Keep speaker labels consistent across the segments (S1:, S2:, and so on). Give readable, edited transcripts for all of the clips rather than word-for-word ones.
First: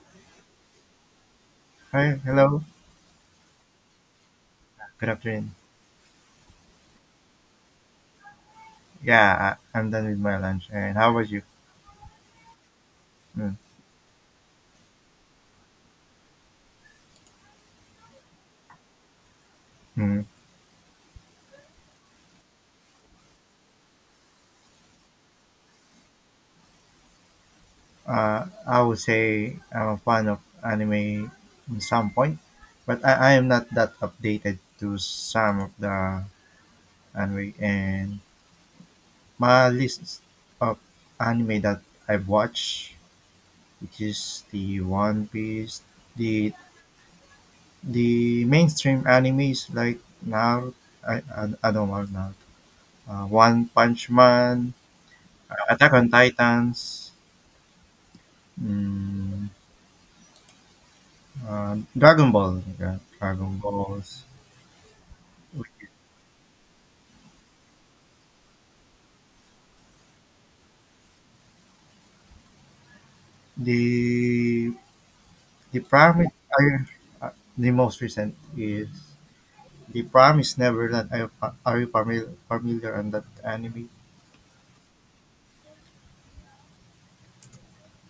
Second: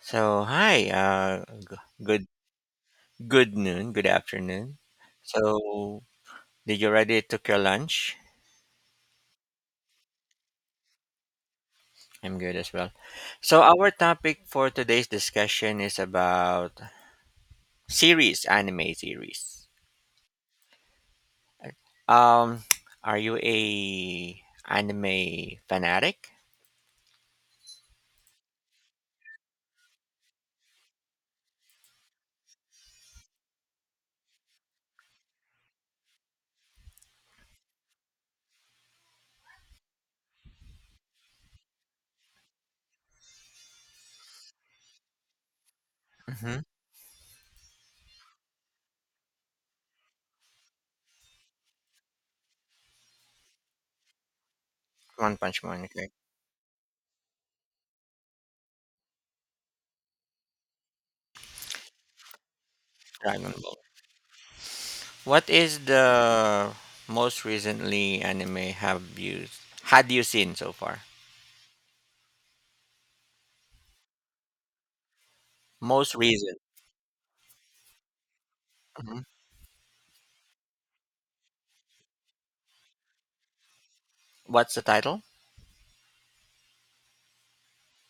S1: So hi,
S2: Hi,
S1: good
S2: hello.
S1: good noon, good afternoon.
S2: Good afternoon.
S1: So did you already took your lunch?
S2: Yeah, I'm done with my lunch. And how about you?
S1: I'm good as well.
S2: Mm.
S1: So our topic for today's discussion is about series, anime series.
S2: Mm.
S1: Um, are you a anime fanatic?
S2: I would say I'm a fan of anime in some point, but I am not that updated to some of the anime. And my list of anime that I've watched, which is the One Piece, the
S1: Mm-hmm.
S2: the mainstream animes like Naruto, I don't know Naruto, One Punch Man,
S1: One Punch Man,
S2: Attack
S1: okay.
S2: on Titans, mm, Dragon Ball, yeah,
S1: Dragon
S2: Dragon
S1: Ball.
S2: Balls.
S1: What is the most recently anime have you had you seen so far?
S2: The the
S1: Most
S2: promise
S1: recent.
S2: I, uh, the most recent is
S1: Mm-hmm.
S2: the Promise Neverland. Are you familiar on that anime?
S1: What's the title?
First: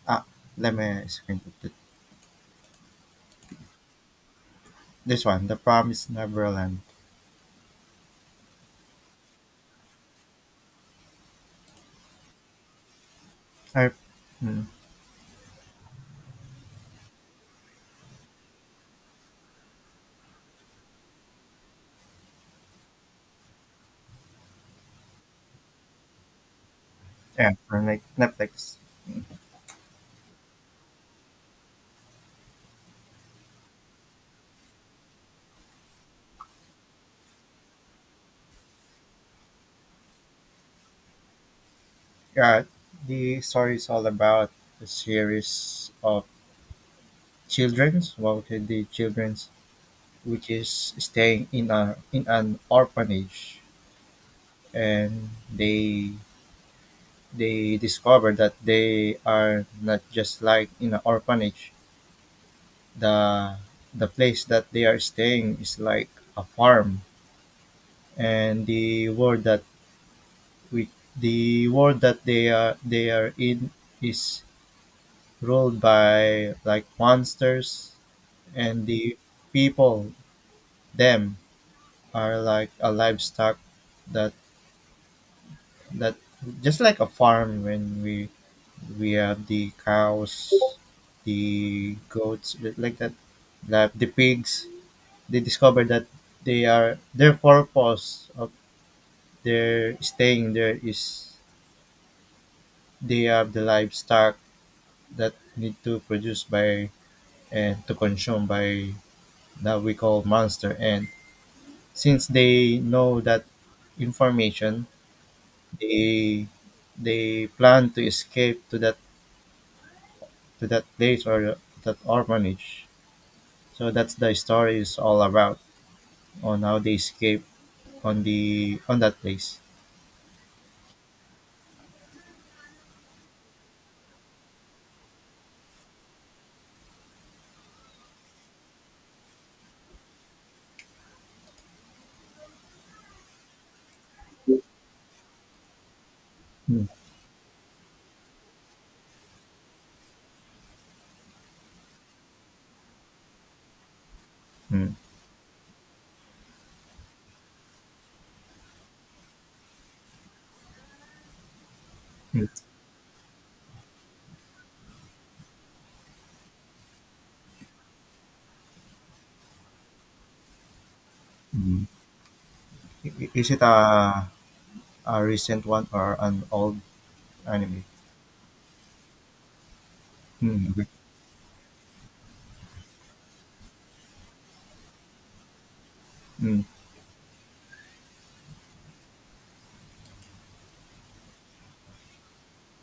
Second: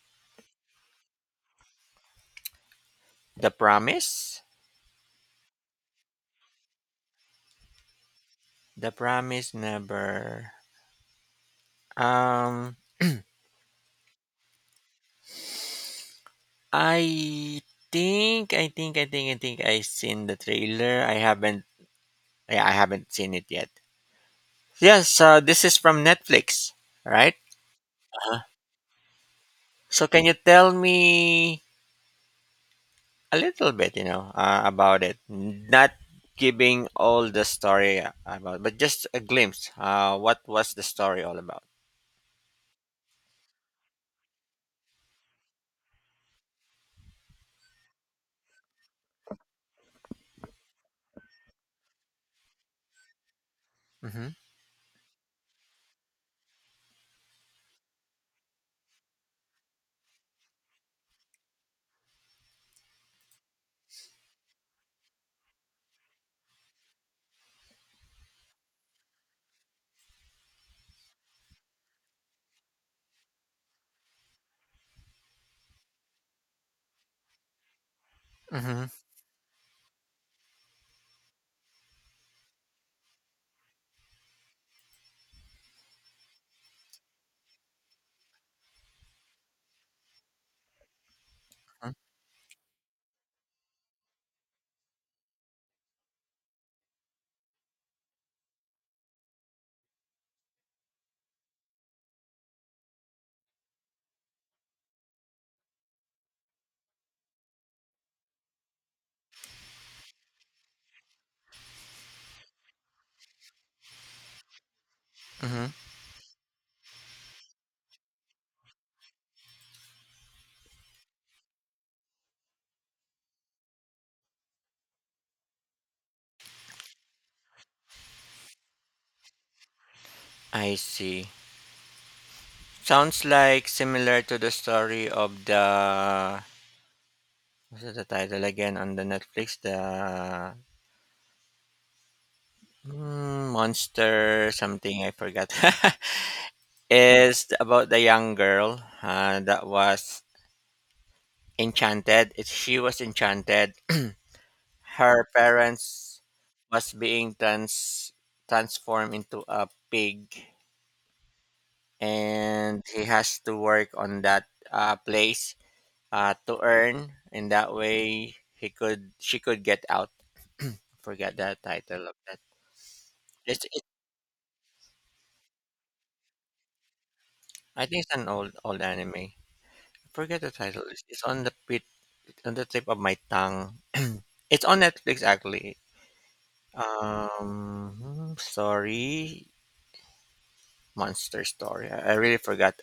S2: Ah, Let me screen it.
S1: The Promise?
S2: This one. The Promise Neverland.
S1: The Promise Never. Um,
S2: I, mm,
S1: I I think I seen the trailer. I haven't seen it yet. Yes, this is from Netflix, right?
S2: yeah, from like
S1: uh
S2: Netflix.
S1: So can you tell me a little bit, about it? Not giving all the story about, but just a glimpse. What was the story all about?
S2: Yeah, the story is all about a series of childrens. Well, the childrens which is staying in a in an orphanage,
S1: Mm-hmm.
S2: and they discover that they are not just like in an orphanage. The the place that they are staying is like a farm, and the world that we the world that they are in is ruled by like monsters.
S1: Mm-hmm.
S2: And the people them are like a livestock that that just like a farm when we have the cows, the goats, like that, like the pigs. They discover that they are their purpose of their staying there is they have the livestock that need to produce by and to consume by that we call monster. And since they know that information,
S1: Mm-hmm.
S2: they they plan to escape to that place or that orphanage. So that's the story is all about on how they escape on the on that place.
S1: I see. Sounds like similar to the story of the what's the title again on the Netflix? The monster something I forgot.
S2: Mm.
S1: Is about the young girl that was enchanted. She was enchanted.
S2: Mm.
S1: Her parents was being transformed into a pig,
S2: Mm.
S1: and he has to work on that place to earn in that way he could she could get out. Forget the
S2: Mm.
S1: title of that.
S2: Is it
S1: it's, it,
S2: a recent one or an old anime?
S1: I think it's an old old anime. Forget the
S2: Mm.
S1: title.
S2: Okay.
S1: It's on the pit on the tip of my tongue. It's on Netflix actually.
S2: Mm.
S1: Um, sorry, monster story. I really forgot.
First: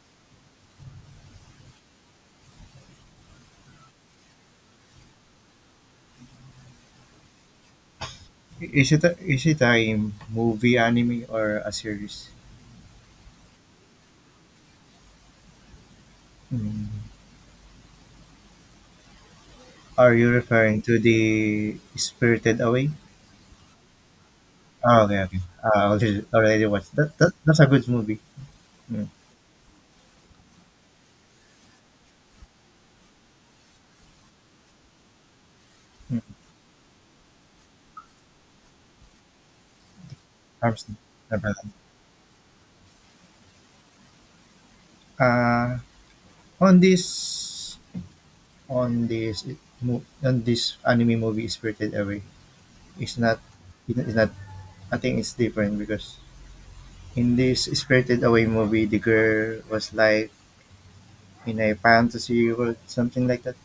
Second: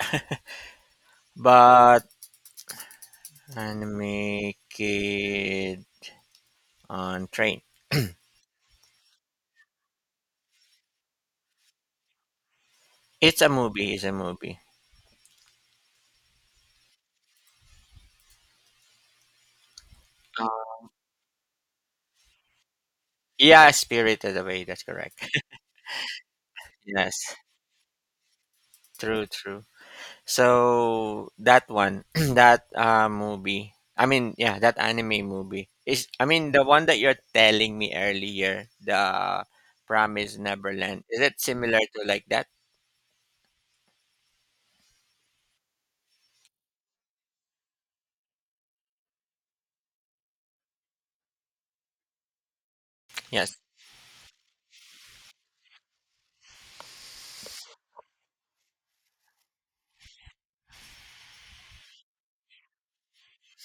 S1: But anime kid on train.
S2: Is it a movie anime or a series?
S1: It's a movie. It's a movie.
S2: Mm. Are you
S1: Uh,
S2: referring to the Spirited Away?
S1: yeah, Spirited Away, that's
S2: Okay,
S1: correct.
S2: okay. Already watched. That, that
S1: Yes,
S2: that's a good movie. Mm.
S1: true, true. So that one, that movie, I mean, yeah, that anime movie is,
S2: Mm.
S1: I mean, the one that you're telling me earlier, the Promise
S2: Armstrong.
S1: Neverland. Is it similar to like that?
S2: Uh, On this on this on this anime movie, Spirited Away, it's not
S1: Yes,
S2: it's not I think it's different because in this Spirited Away movie, the girl was like in a fantasy world, something like that.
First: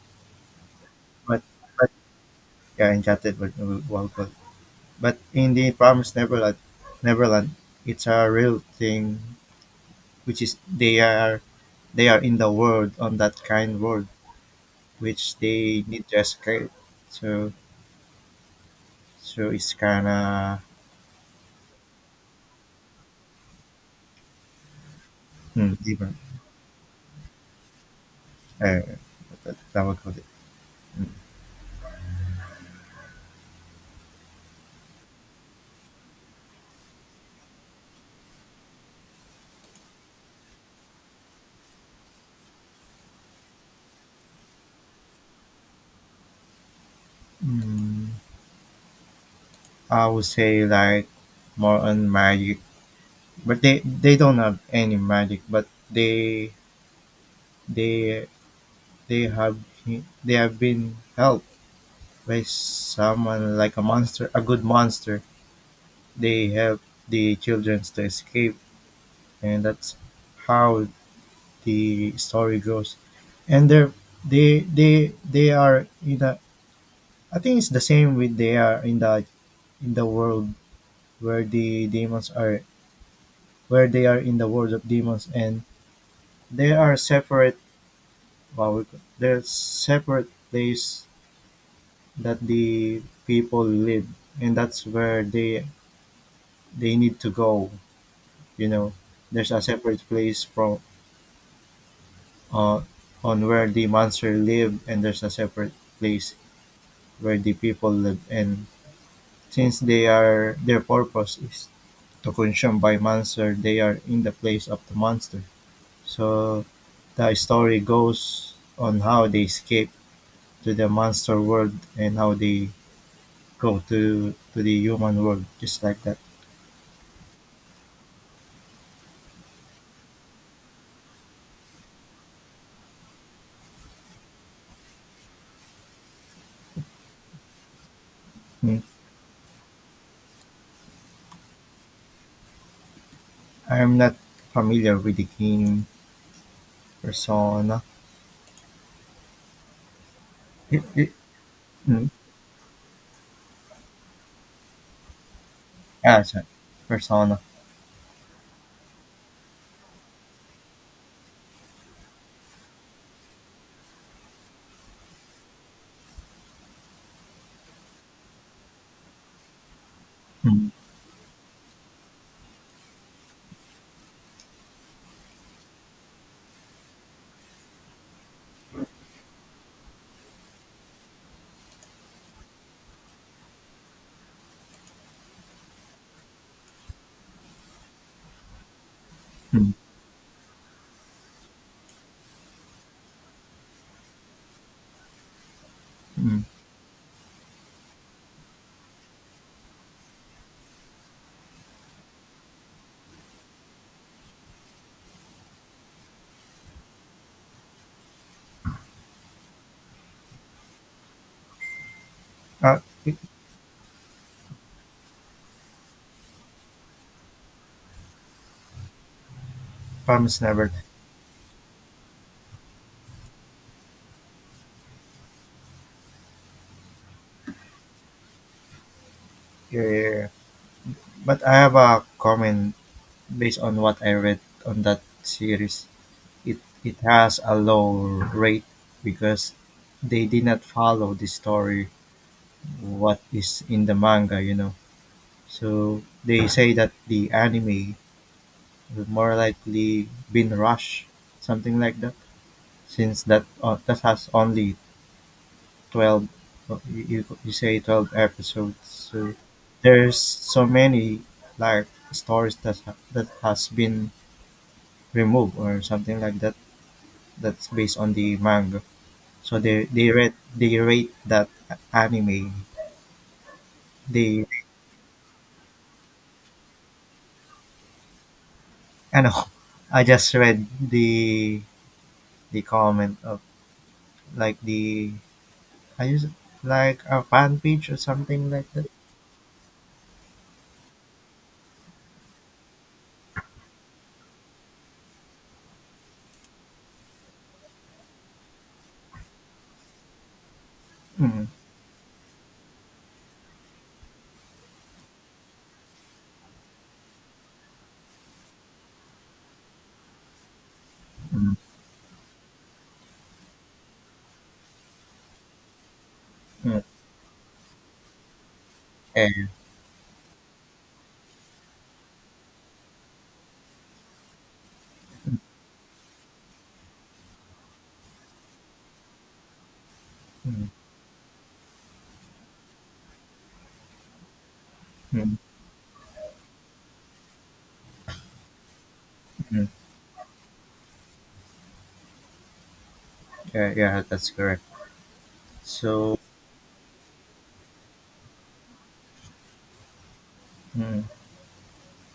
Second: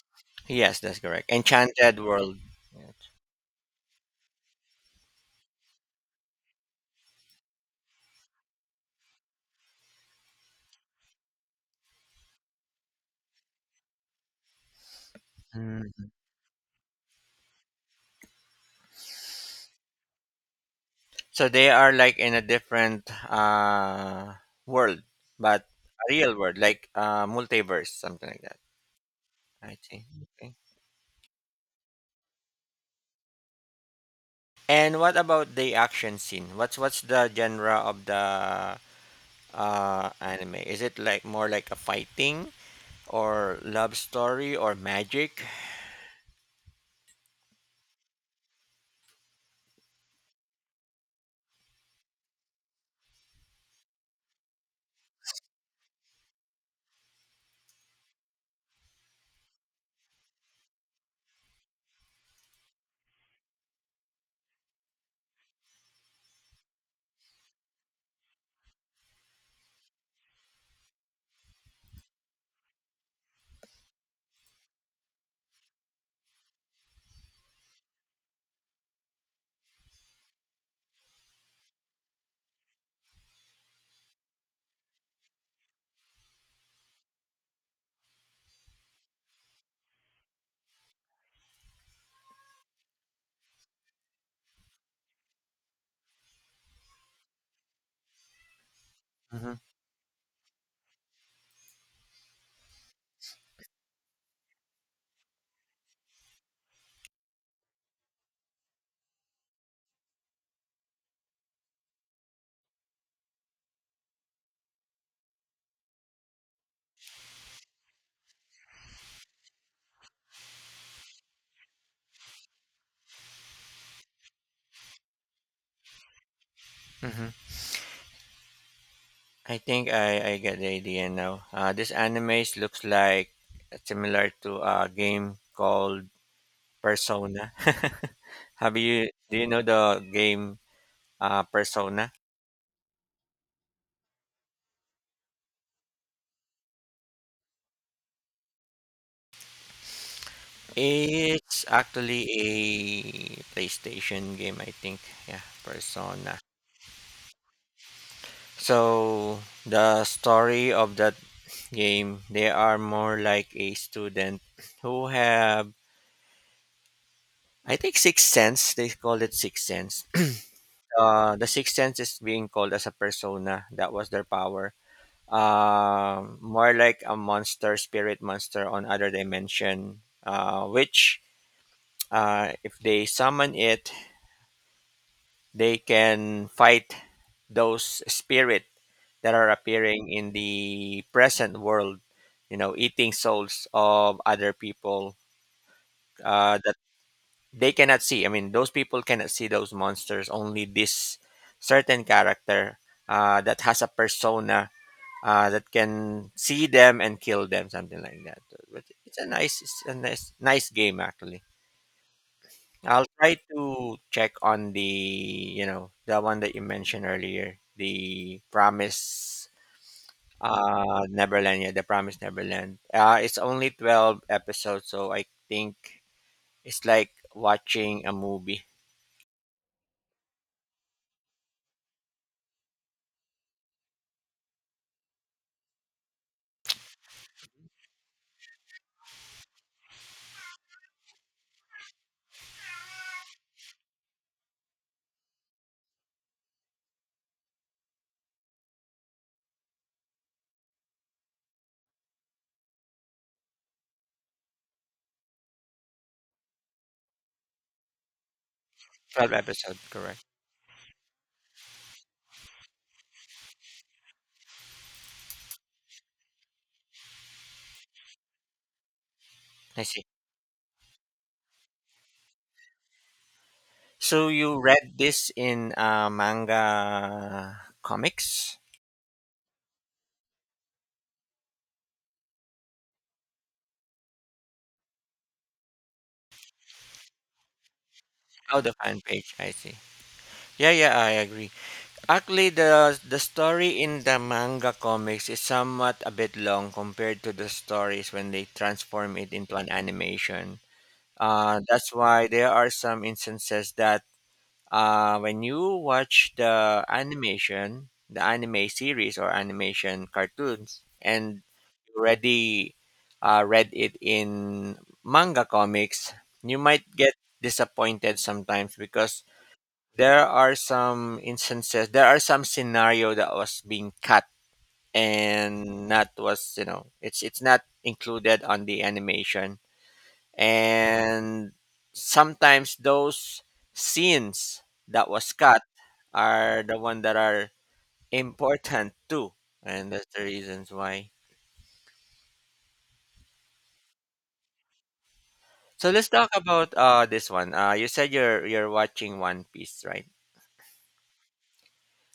S1: yes, that's correct.
S2: But but
S1: Enchanted World. Yeah.
S2: yeah, Enchanted world. But in the Promised Neverland, Neverland, it's a real thing, which is they are in the world on that kind world, which they
S1: Mm.
S2: need to escape. So So it's kinda.
S1: So they are like in a different world, but
S2: Mm.
S1: a
S2: Different.
S1: real world, like multiverse, something like that.
S2: Uh, that,
S1: I
S2: that would
S1: see.
S2: put it.
S1: Okay.
S2: Mm.
S1: And what about the action scene? What's the genre of the anime? Is it like more like a fighting or love story or magic?
S2: Mm. I would say like more on magic, but they don't have any magic, but they they have they have been helped by someone like a monster, a good monster. They help the children to escape, and that's how the story goes. And they they they are in a I think it's the same with they are in the world where the demons are, where they are in the world of demons, and they are separate. Well, they're separate place that the people live, and that's where they need to go, you know, there's
S1: Hmm.
S2: a separate place from uh on where the monster live, and there's a separate place where the people live. And since they are their purpose is to consumed by monster, they are in the place of the monster. So the story goes on how they escape to the monster world and how they go to the human world, just like that.
S1: Hmm. I think I get the idea now. This anime looks like similar to a game called Persona. Have
S2: Mm.
S1: you do you know the game Persona?
S2: I'm not familiar with the game persona. it, it,
S1: It's
S2: mm.
S1: actually a PlayStation game, I think. Yeah, Persona.
S2: Sorry. Persona.
S1: So the story of the game. They are more like a student who have, I think, sixth sense. They call it sixth sense.
S2: Mm.
S1: The sixth sense is being called as a persona. That was their power. More like a monster, spirit monster on other dimension. Which, if they summon it, they can fight those spirit that are
S2: Mm.
S1: appearing in the present world. You know, eating souls of other people
S2: Mm.
S1: uh, they cannot see. I mean, those people cannot see those monsters. Only this certain character that has a persona that can see them and kill them, something like that. But it's a nice game actually. I'll
S2: It,
S1: try to check on the the one that you mentioned earlier, the Promise
S2: promise never
S1: uh Neverland. Yeah, the Promise Neverland. It's only 12 episodes, so I think it's like watching a movie.
S2: yeah, yeah, yeah. But I have a comment based on what I read on that series. It, has a low rate because they did not follow the story what is in the manga, you know. So they say that the anime will more likely been rushed, something like that. Since that that has only 12 you say 12 episodes,
S1: 12
S2: so
S1: episode,
S2: there's
S1: correct.
S2: so many like stories that that has been removed or something like that, that's based on the manga. So
S1: I
S2: they
S1: see.
S2: they read they rate that anime.
S1: So
S2: They
S1: you read this in manga comics?
S2: I know. I just read the comment of like the I just like a fan page or something
S1: Oh,
S2: like
S1: the
S2: that.
S1: fan page. I see. Yeah, yeah, I agree. Actually, the story in the manga comics is somewhat a bit long compared to the stories when they transform it into an animation.
S2: Mm,
S1: That's why there are some instances that when you watch the animation, the anime series or animation cartoons, and
S2: mm,
S1: you already read it in manga comics, you
S2: mm,
S1: might get disappointed sometimes because
S2: eh,
S1: there are some instances, there are some scenario that was being cut
S2: mm,
S1: and not was it's not included on the animation,
S2: mm,
S1: and sometimes those scenes that was
S2: mm.
S1: cut are the one that are important too, and that's the reasons why.
S2: Yeah, yeah, that's correct.
S1: So let's
S2: So,
S1: talk about this one. You said you're watching One Piece, right?
S2: mm,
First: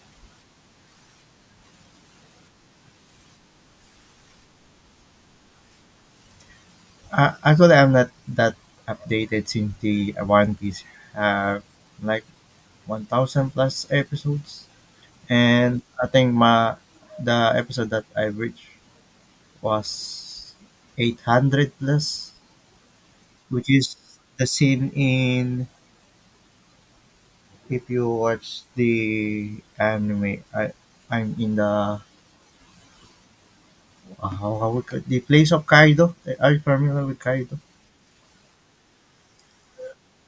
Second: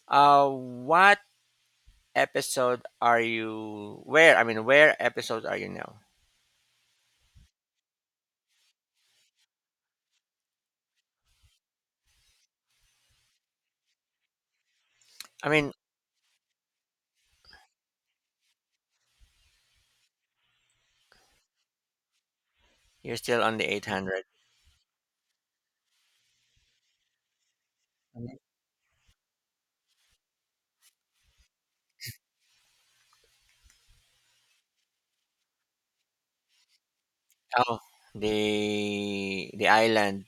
S1: What episode are you? Where episodes are you now?
S2: actually, I'm not that updated since the One Piece have like 1,000 plus episodes,
S1: I mean,
S2: and I think my the episode that I reached was 800 plus,
S1: you're still on the
S2: which
S1: eight
S2: is
S1: hundred.
S2: the scene in if you watch the anime. I'm in the how we call, the place of Kaido. Are you familiar with Kaido?
S1: Oh, the island,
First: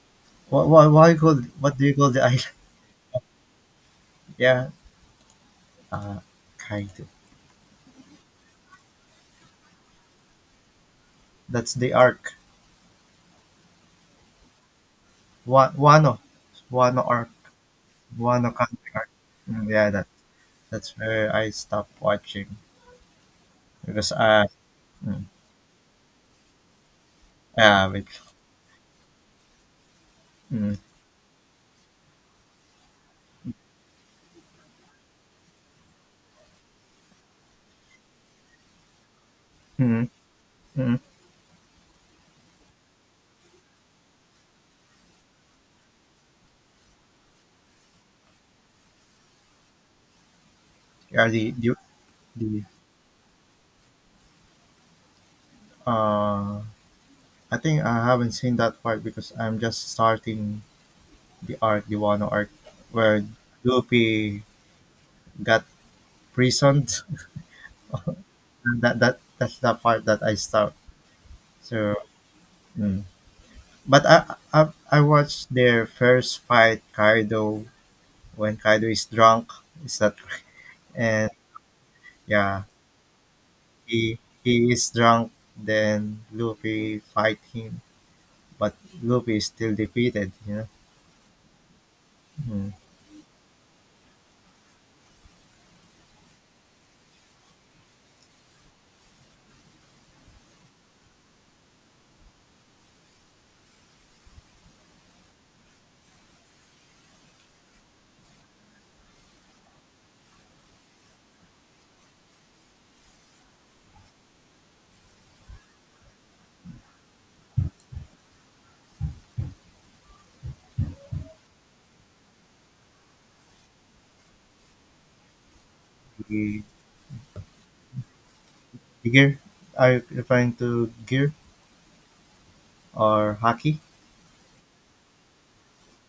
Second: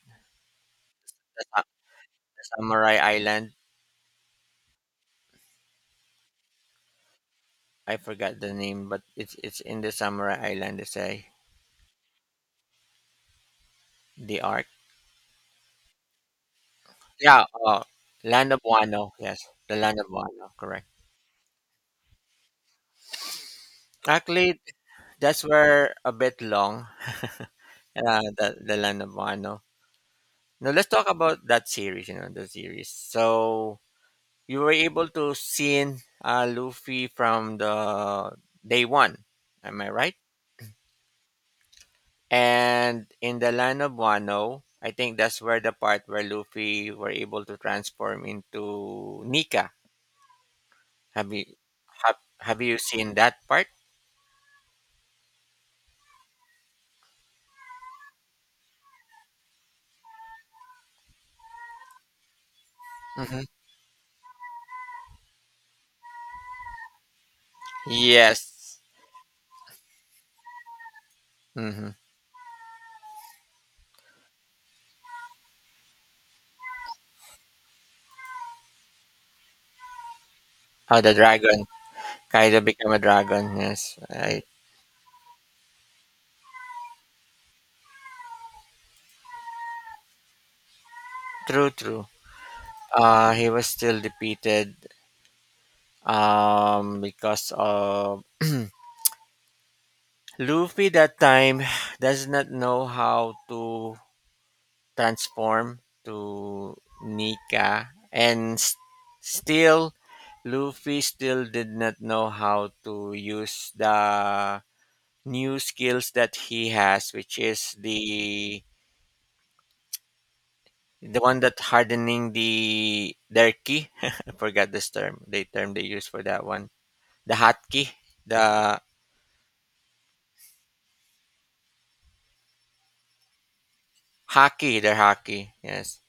S2: What what what, you call,
S1: the, sa-
S2: what do you call the
S1: the
S2: island?
S1: Samurai Island.
S2: Yeah, uh, Kaido.
S1: I forgot the name, but it's in the Samurai Island. They say
S2: That's the arc.
S1: the arc.
S2: Wano, Wano arc,
S1: Yeah, Land
S2: Wano
S1: of
S2: country arc.
S1: Wano. Yes,
S2: Mm,
S1: the
S2: yeah,
S1: Land of Wano. Correct.
S2: that's where I stopped watching because
S1: Actually,
S2: mm,
S1: that's where a bit long.
S2: yeah, wait.
S1: The Land of Wano. Now
S2: Mm,
S1: let's talk about that series. You know the series. So you were able to see in, Luffy from the day one. Am I
S2: mm,
S1: right?
S2: mm.
S1: And in the Land of Wano, I think that's where the part where Luffy were able to transform into Nika.
S2: Yeah,
S1: Have you have
S2: the
S1: you seen that part?
S2: uh, I think I haven't seen that part because I'm just starting the arc, the Wano arc, where
S1: Mhm.
S2: Luffy got prisoned.
S1: Yes.
S2: That's the part that I stopped.
S1: Hmm.
S2: So, mm. But I watched their first fight, Kaido, when Kaido is drunk. Is that correct?
S1: How the
S2: And
S1: dragon. Kaido
S2: yeah,
S1: became a dragon. Yes,
S2: he
S1: right.
S2: he is drunk. Then Luffy fight him, but Luffy is still defeated. You know.
S1: True, true.
S2: Mm.
S1: He was still defeated because of Luffy that time does not know how to transform to Nika and s still Luffy still did not know how to use the new skills that he has, which is the... The one that hardening the their key. I forgot this term. The term they use for that
S2: He-
S1: one. The hotkey. The
S2: Gear? Are you referring to gear or hockey?
S1: hockey. Their hockey. Yes.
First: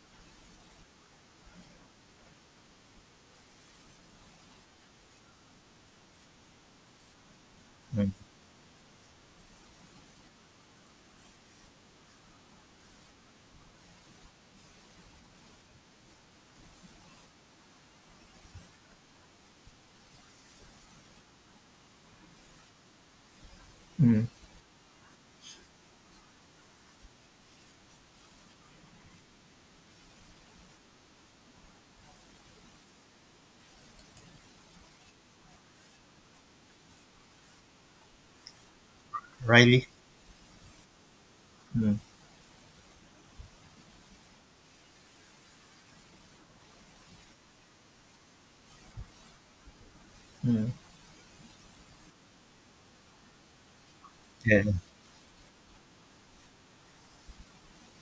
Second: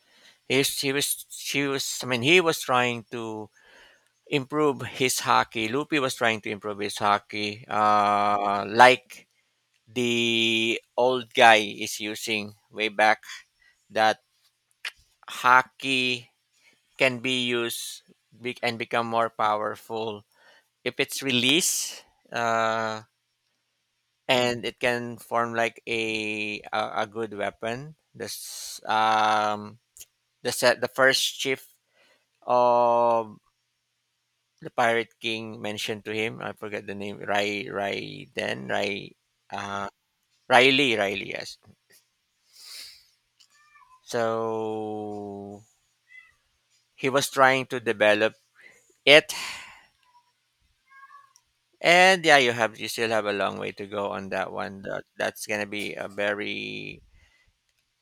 S1: He, she was. She was. I mean, he was trying to improve his hockey. Loopy was trying to improve his hockey.
S2: Mm.
S1: Like the old guy is using way back. That hockey can be used, and become more powerful if it's released. Uh,
S2: Mm.
S1: and it can form like a good weapon. This the set the first chief of the pirate king mentioned to him. I forget the name. Rai Rai Den Rai
S2: Riley?
S1: uh Riley, Riley, yes.
S2: Mm.
S1: So he was trying to develop it,
S2: Mm.
S1: and yeah, you still have a long way to go on that
S2: Yeah.
S1: one. That's going to be a very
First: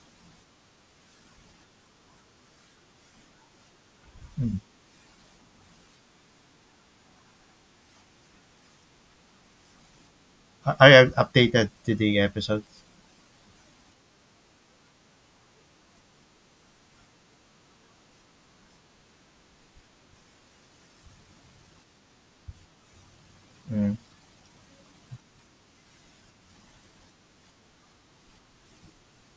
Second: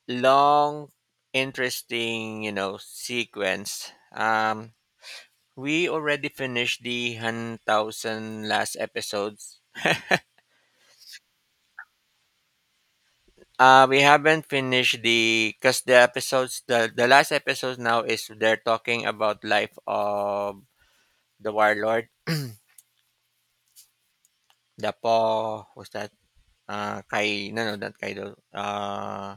S1: long interesting, you know, sequence.
S2: Mm.
S1: Um, we already finished the 1000 last episodes.
S2: Are you updated to the episodes?
S1: We haven't finished the because the episodes the last episode now is they're talking about life of the warlord.
S2: Mm.
S1: The po was that kai no no not kaido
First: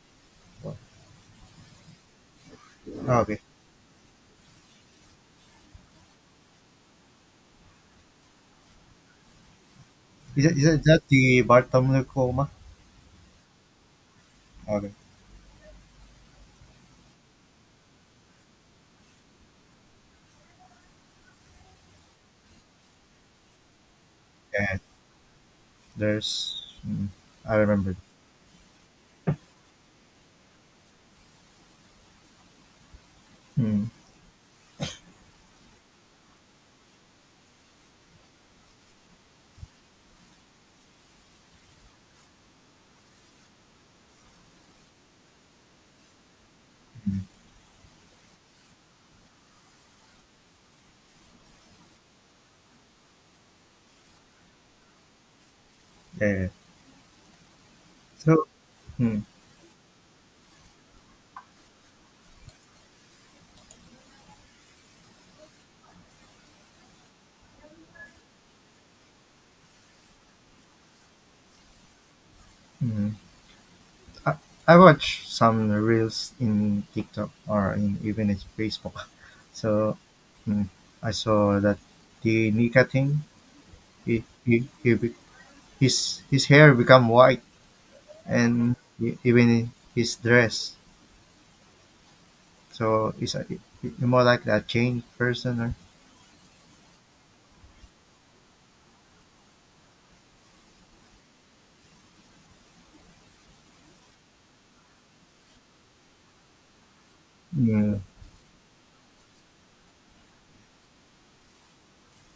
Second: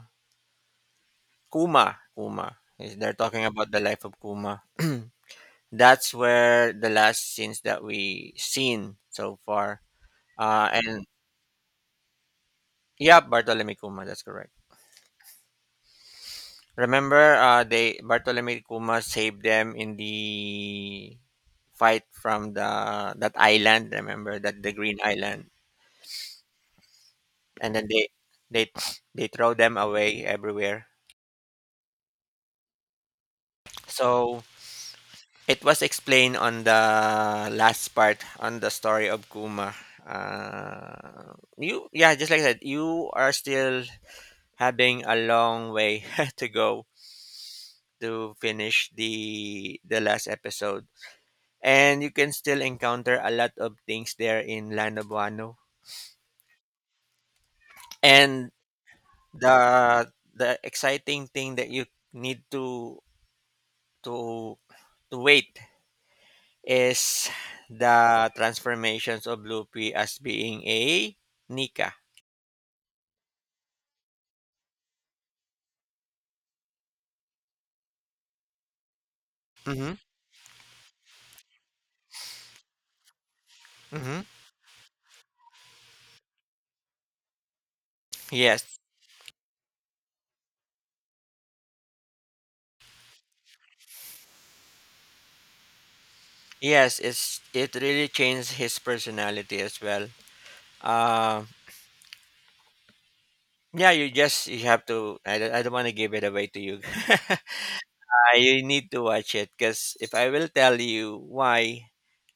S1: Kuma, Kuma is. They're
S2: Oh, okay.
S1: talking about the life of Kuma. That's where the last scenes that we seen so far.
S2: Is
S1: Uh,
S2: that
S1: and
S2: the Bartholomew Coma?
S1: yeah, Bartolome Kuma, that's correct.
S2: Okay.
S1: Remember, they Bartolome Kuma saved them in the fight from the that island. Remember that, the
S2: Yeah.
S1: Green Island,
S2: There's. Mm. I
S1: and then
S2: remember.
S1: they they they throw them away everywhere.
S2: Mm.
S1: So it was explained on the last part on the story of Kuma. You, yeah, just like that. You are still having a long way to go
S2: Mm.
S1: to finish the last episode, and you can still encounter a lot of things there in Lanabuano.
S2: Yeah. So.
S1: And
S2: Mm.
S1: the the exciting thing that you need to to wait is the transformations of Luffy as being a Nika.
S2: Mm. I, I watch some reels in TikTok or in even in Facebook.
S1: Mm-hmm.
S2: So mm, I saw that the Nika thing.
S1: Mm-hmm.
S2: He, be- his hair become white and
S1: Yes.
S2: even his dress. So it's more like a changed person. Or,
S1: Yes, it's it really changed his personality as well. Um, yeah, you just you have to... I don't want to give it away to you.
S2: mm,
S1: I need to watch it, because if I will tell you why,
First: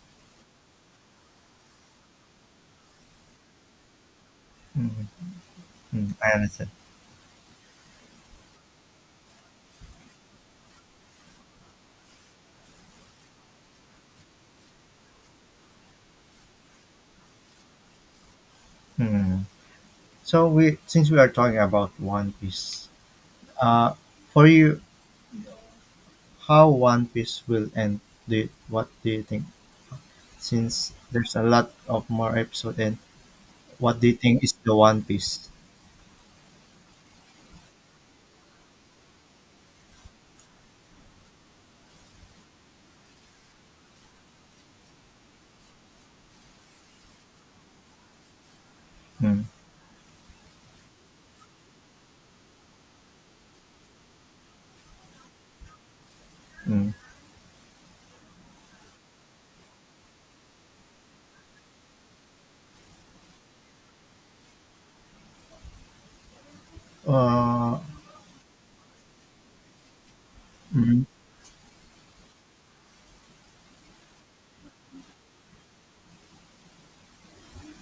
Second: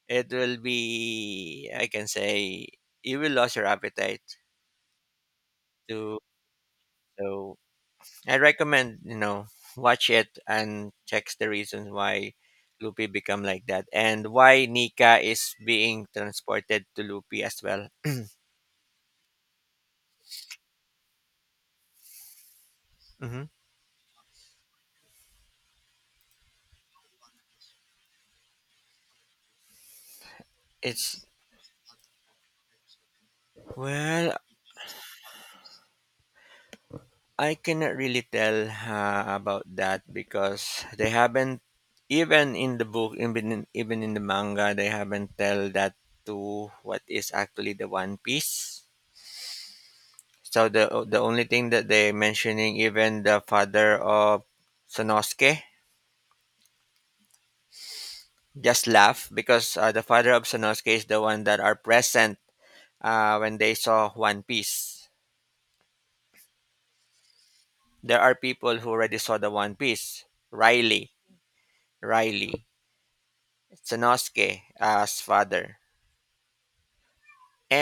S1: it will be, I can say, you will lose your appetite.
S2: mm,
S1: To,
S2: I understand.
S1: so I recommend, you know, watch it and checks the reasons why Luffy become like that and why Nika is being transported to Luffy as well.
S2: Mm. So we since we are talking about One Piece,
S1: Hmm.
S2: uh, for you, how One Piece will end? What do you think? Since
S1: It's
S2: there's a lot of more episode, and what do you
S1: well,
S2: think is the One Piece?
S1: I cannot really tell about that because they haven't, even in the book, even in the manga, they haven't tell that to what is actually the One Piece.
S2: Mm,
S1: So the only thing that they mentioning, even the father of Sanosuke,
S2: mm.
S1: just laugh because the father of Sanosuke is the one that are present when they saw One Piece.
S2: Uh,
S1: There are people who already saw the One Piece.
S2: mm.
S1: Riley, Riley, Sanosuke as father.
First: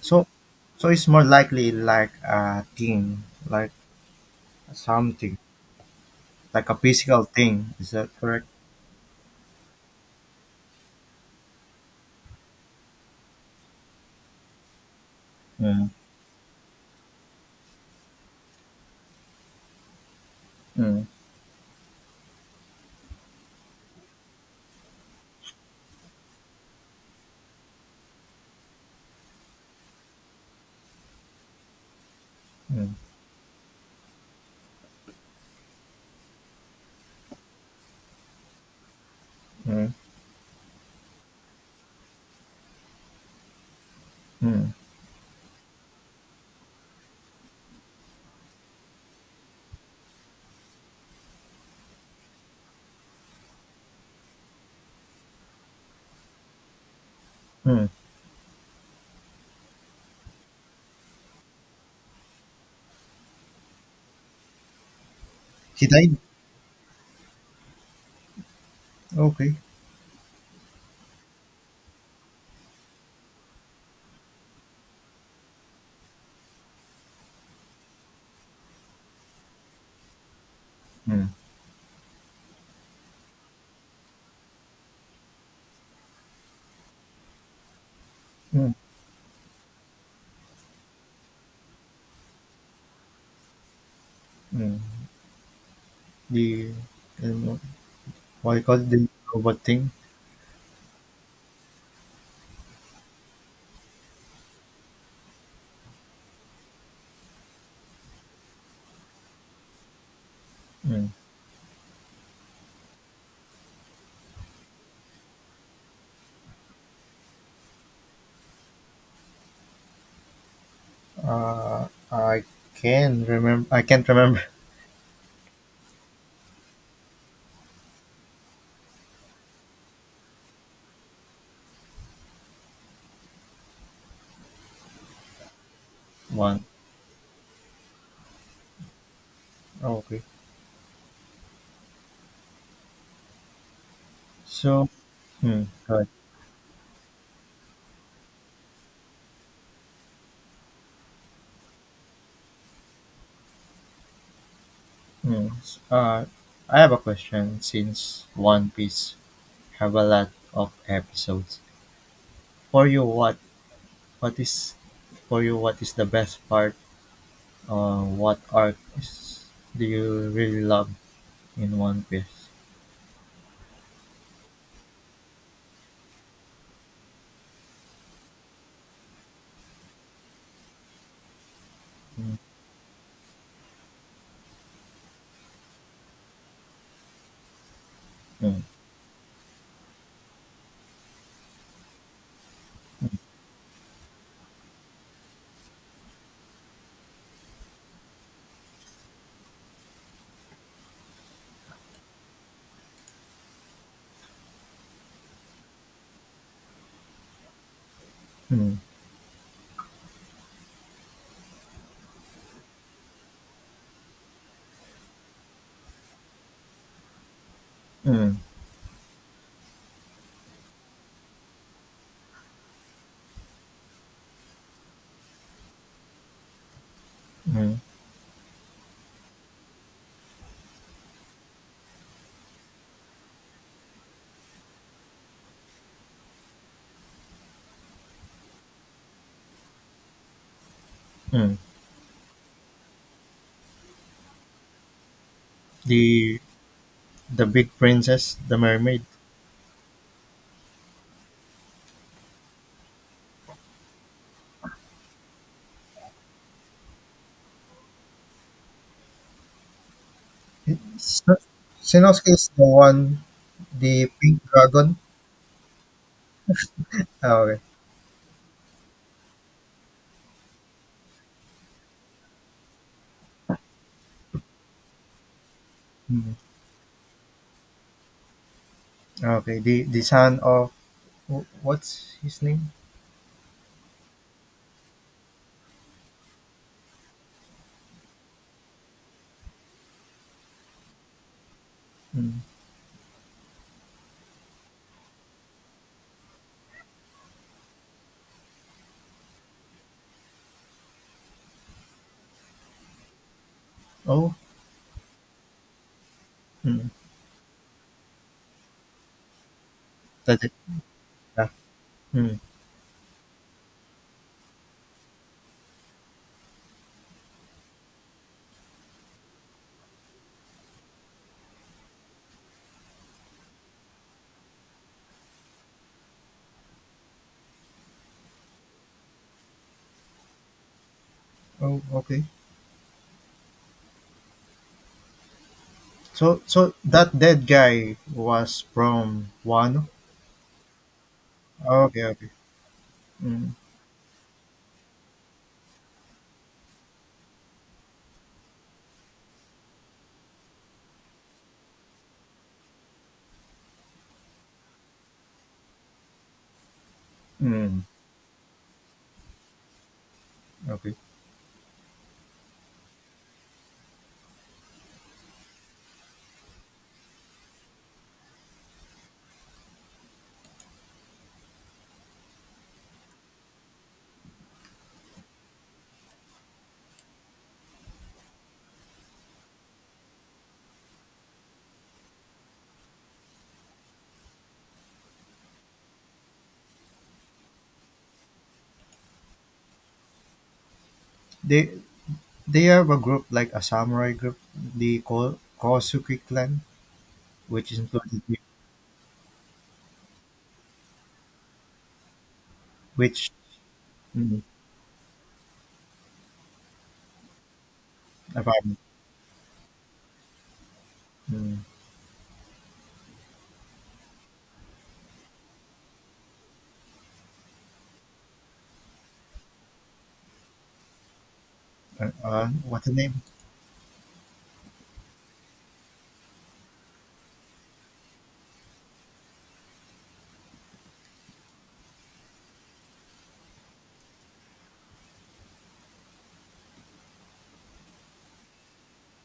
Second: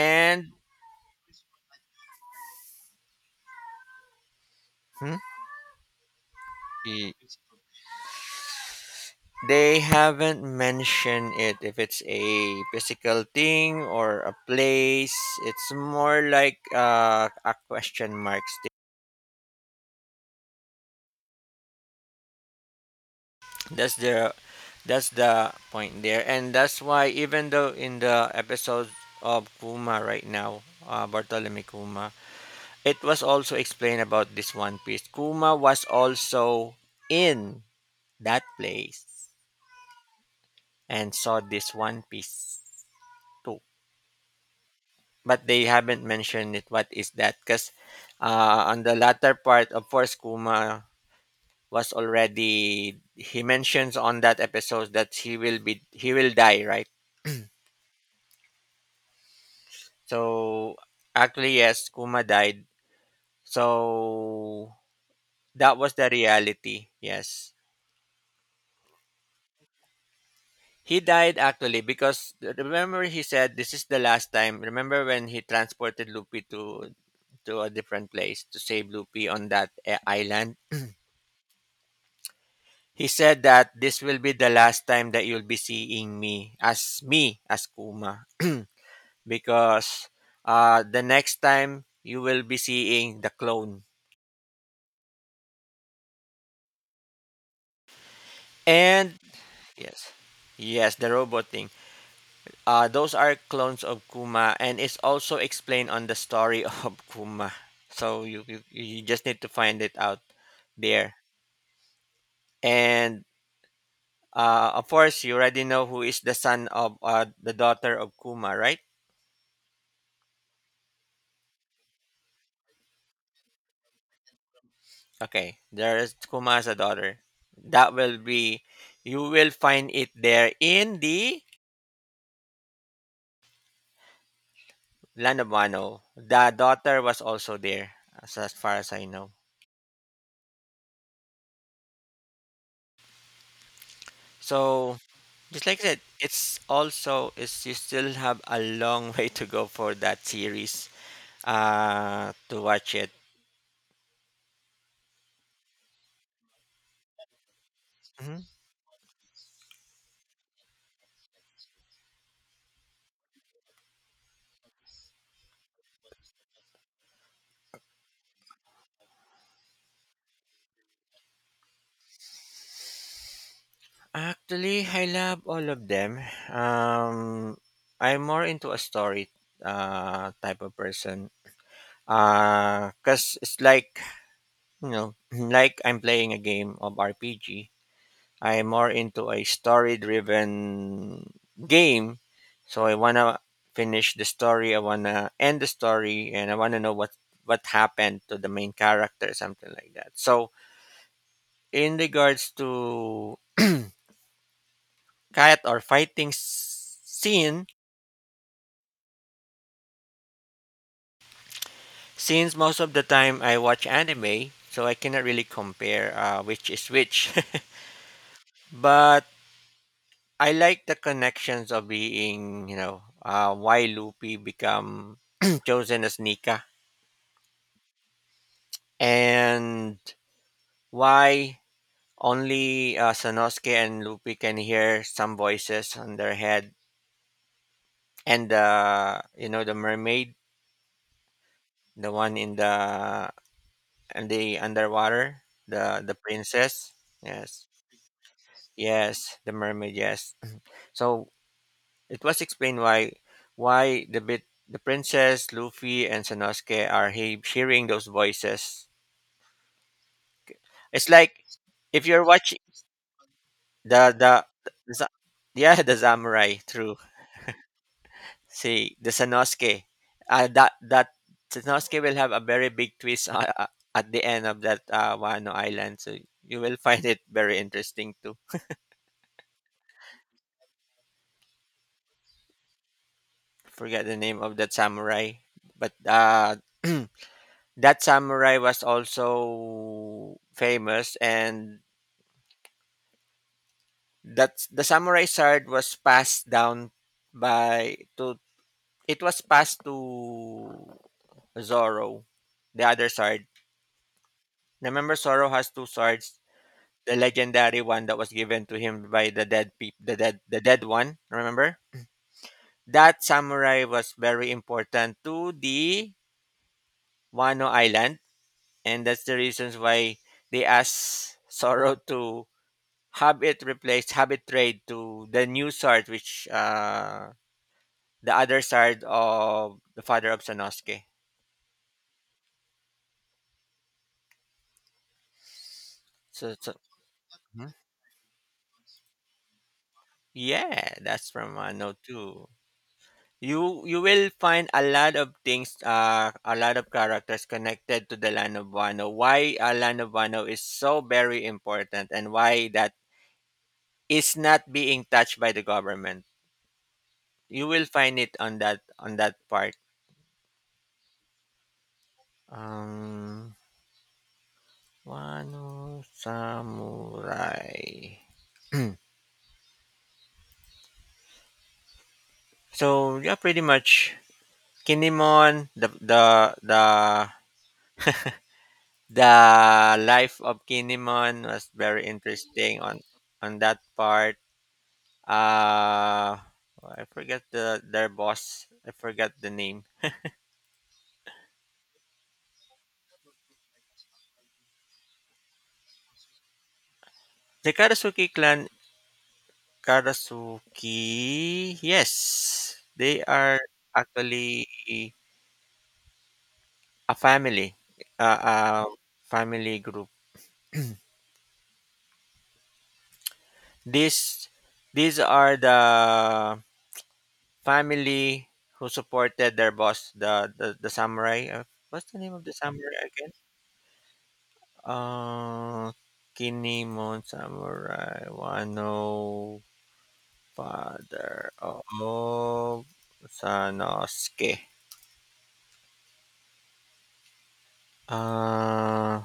S2: So, so it's more likely like a thing, like
S1: Hmm?
S2: something, like a
S1: y-
S2: physical thing. Is that correct?
S1: they haven't mentioned it if it's a physical thing or a place. It's
S2: Mm,
S1: more like a question mark stick.
S2: mm,
S1: That's the that's the point there, and that's why even though in the episode of Kuma right now, Bartolome Kuma,
S2: mm,
S1: it was also explained about this One Piece. Kuma was also in that place
S2: mm,
S1: and saw this One Piece too,
S2: mm,
S1: but they haven't mentioned it. What is that? Because on the latter part, of course, Kuma was already, he mentions on that episode that he will die, right?
S2: mm.
S1: So actually, yes, Kuma died. So that
S2: He
S1: was the
S2: died.
S1: reality. Yes.
S2: Okay.
S1: He died actually, because remember, he said this is the last time. Remember when he transported Luffy to a different place to save Luffy on that island?
S2: Mm,
S1: He said that this will be the last time that you'll be seeing me as Kuma,
S2: mm,
S1: because the next time you will be seeing the clone.
S2: mm. The um, what you call it, the
S1: And
S2: robot thing.
S1: yes, yes, the robot thing. Those are clones of Kuma, and it's also explained on the story of Kuma. So you just need to find it out
S2: Mm.
S1: there. And of course, you already know who is the son of the daughter of Kuma, right?
S2: I can remember. I can't remember
S1: Okay, there is Kuma as a daughter. That will be, you will find it there in the Land of Wano. The
S2: one.
S1: daughter was also there, as far as I know.
S2: Okay. So,
S1: So,
S2: Hmm.
S1: just like I said,
S2: good.
S1: you still have a long way to go for that series to watch it.
S2: Hmm. I have a question since
S1: Mhm.
S2: One Piece have a lot of episodes. For you, what is what is the best part? What arc is do you really love in One Piece?
S1: Actually, I love all of them. Um, I'm more into a story type of person
S2: Mm,
S1: because it's like you know, like I'm playing a game of RPG,
S2: mm,
S1: I'm more into a story driven game. So I want to finish the story, I want to end the story, and I want to know what happened to the main character, something like that. So in regards to cat or fighting scene,
S2: mm,
S1: since most of the time I watch anime, so I cannot really compare which is which.
S2: mm,
S1: But I like the connections of being, you know, why Luffy become chosen as Nika,
S2: mm,
S1: and why only Sanosuke and Luffy can hear some voices on their head and you know the mermaid,
S2: mm.
S1: the one in the and the underwater, the
S2: The
S1: princess.
S2: the
S1: Yes.
S2: big princess, the mermaid.
S1: Yes, the mermaid, yes. So it was explained why why the bit the princess, Luffy, and Sanosuke are hearing those voices. It's
S2: It's
S1: like if you're
S2: Sinosuke is
S1: watching
S2: the one, the
S1: the
S2: pink
S1: the, the
S2: dragon.
S1: sa- yeah the samurai through
S2: Okay.
S1: see the Sanosuke, that that Sanosuke will have a very big twist at the end of that Wano Island. So
S2: Mm.
S1: you will find it very interesting too.
S2: Okay, the son of what's his name?
S1: Forget the name of that samurai, but that samurai was also famous, and
S2: Mm.
S1: that the samurai sword was passed down by to it was passed to Zoro, the other sword.
S2: Oh,
S1: Remember Zoro has two swords,
S2: mm.
S1: the legendary one that was given to him by the dead peop
S2: That's it.
S1: the dead one,
S2: Yeah.
S1: remember?
S2: Mm.
S1: That samurai was very important to the Wano Island, and that's the reasons why they asked Zoro to have it trade to the new sword, which the other sword of the father of Sanosuke.
S2: Oh, okay. So
S1: So,
S2: so that dead
S1: mhm,
S2: guy was from Wano?
S1: yeah, that's from
S2: Ah,
S1: Note
S2: okay, okay.
S1: 2.
S2: Mm,
S1: You you will find a lot of things a lot of characters connected to the Land of Wano. Why Land of Wano is so very important and why that is not being touched by the government. You
S2: mm,
S1: will find it on that part.
S2: okay.
S1: Um, Wano Samurai. So yeah, pretty much Kinemon. The life of Kinemon was very interesting on that part. Uh oh, I forget the their boss. I forgot the name.
S2: They they have a group like a samurai group, the Kosuke clan, which
S1: The
S2: is included
S1: Karasuki
S2: with-
S1: clan. Karasuki. Yes, they
S2: which
S1: are
S2: mm,
S1: actually a family. Uh,
S2: about
S1: uh family group.
S2: mm,
S1: These are the family who supported their boss, the samurai. What's the name of the
S2: what's the
S1: samurai
S2: name?
S1: again? Uh, Kinemon Samurai Wano Father of Sanosuke. Uh,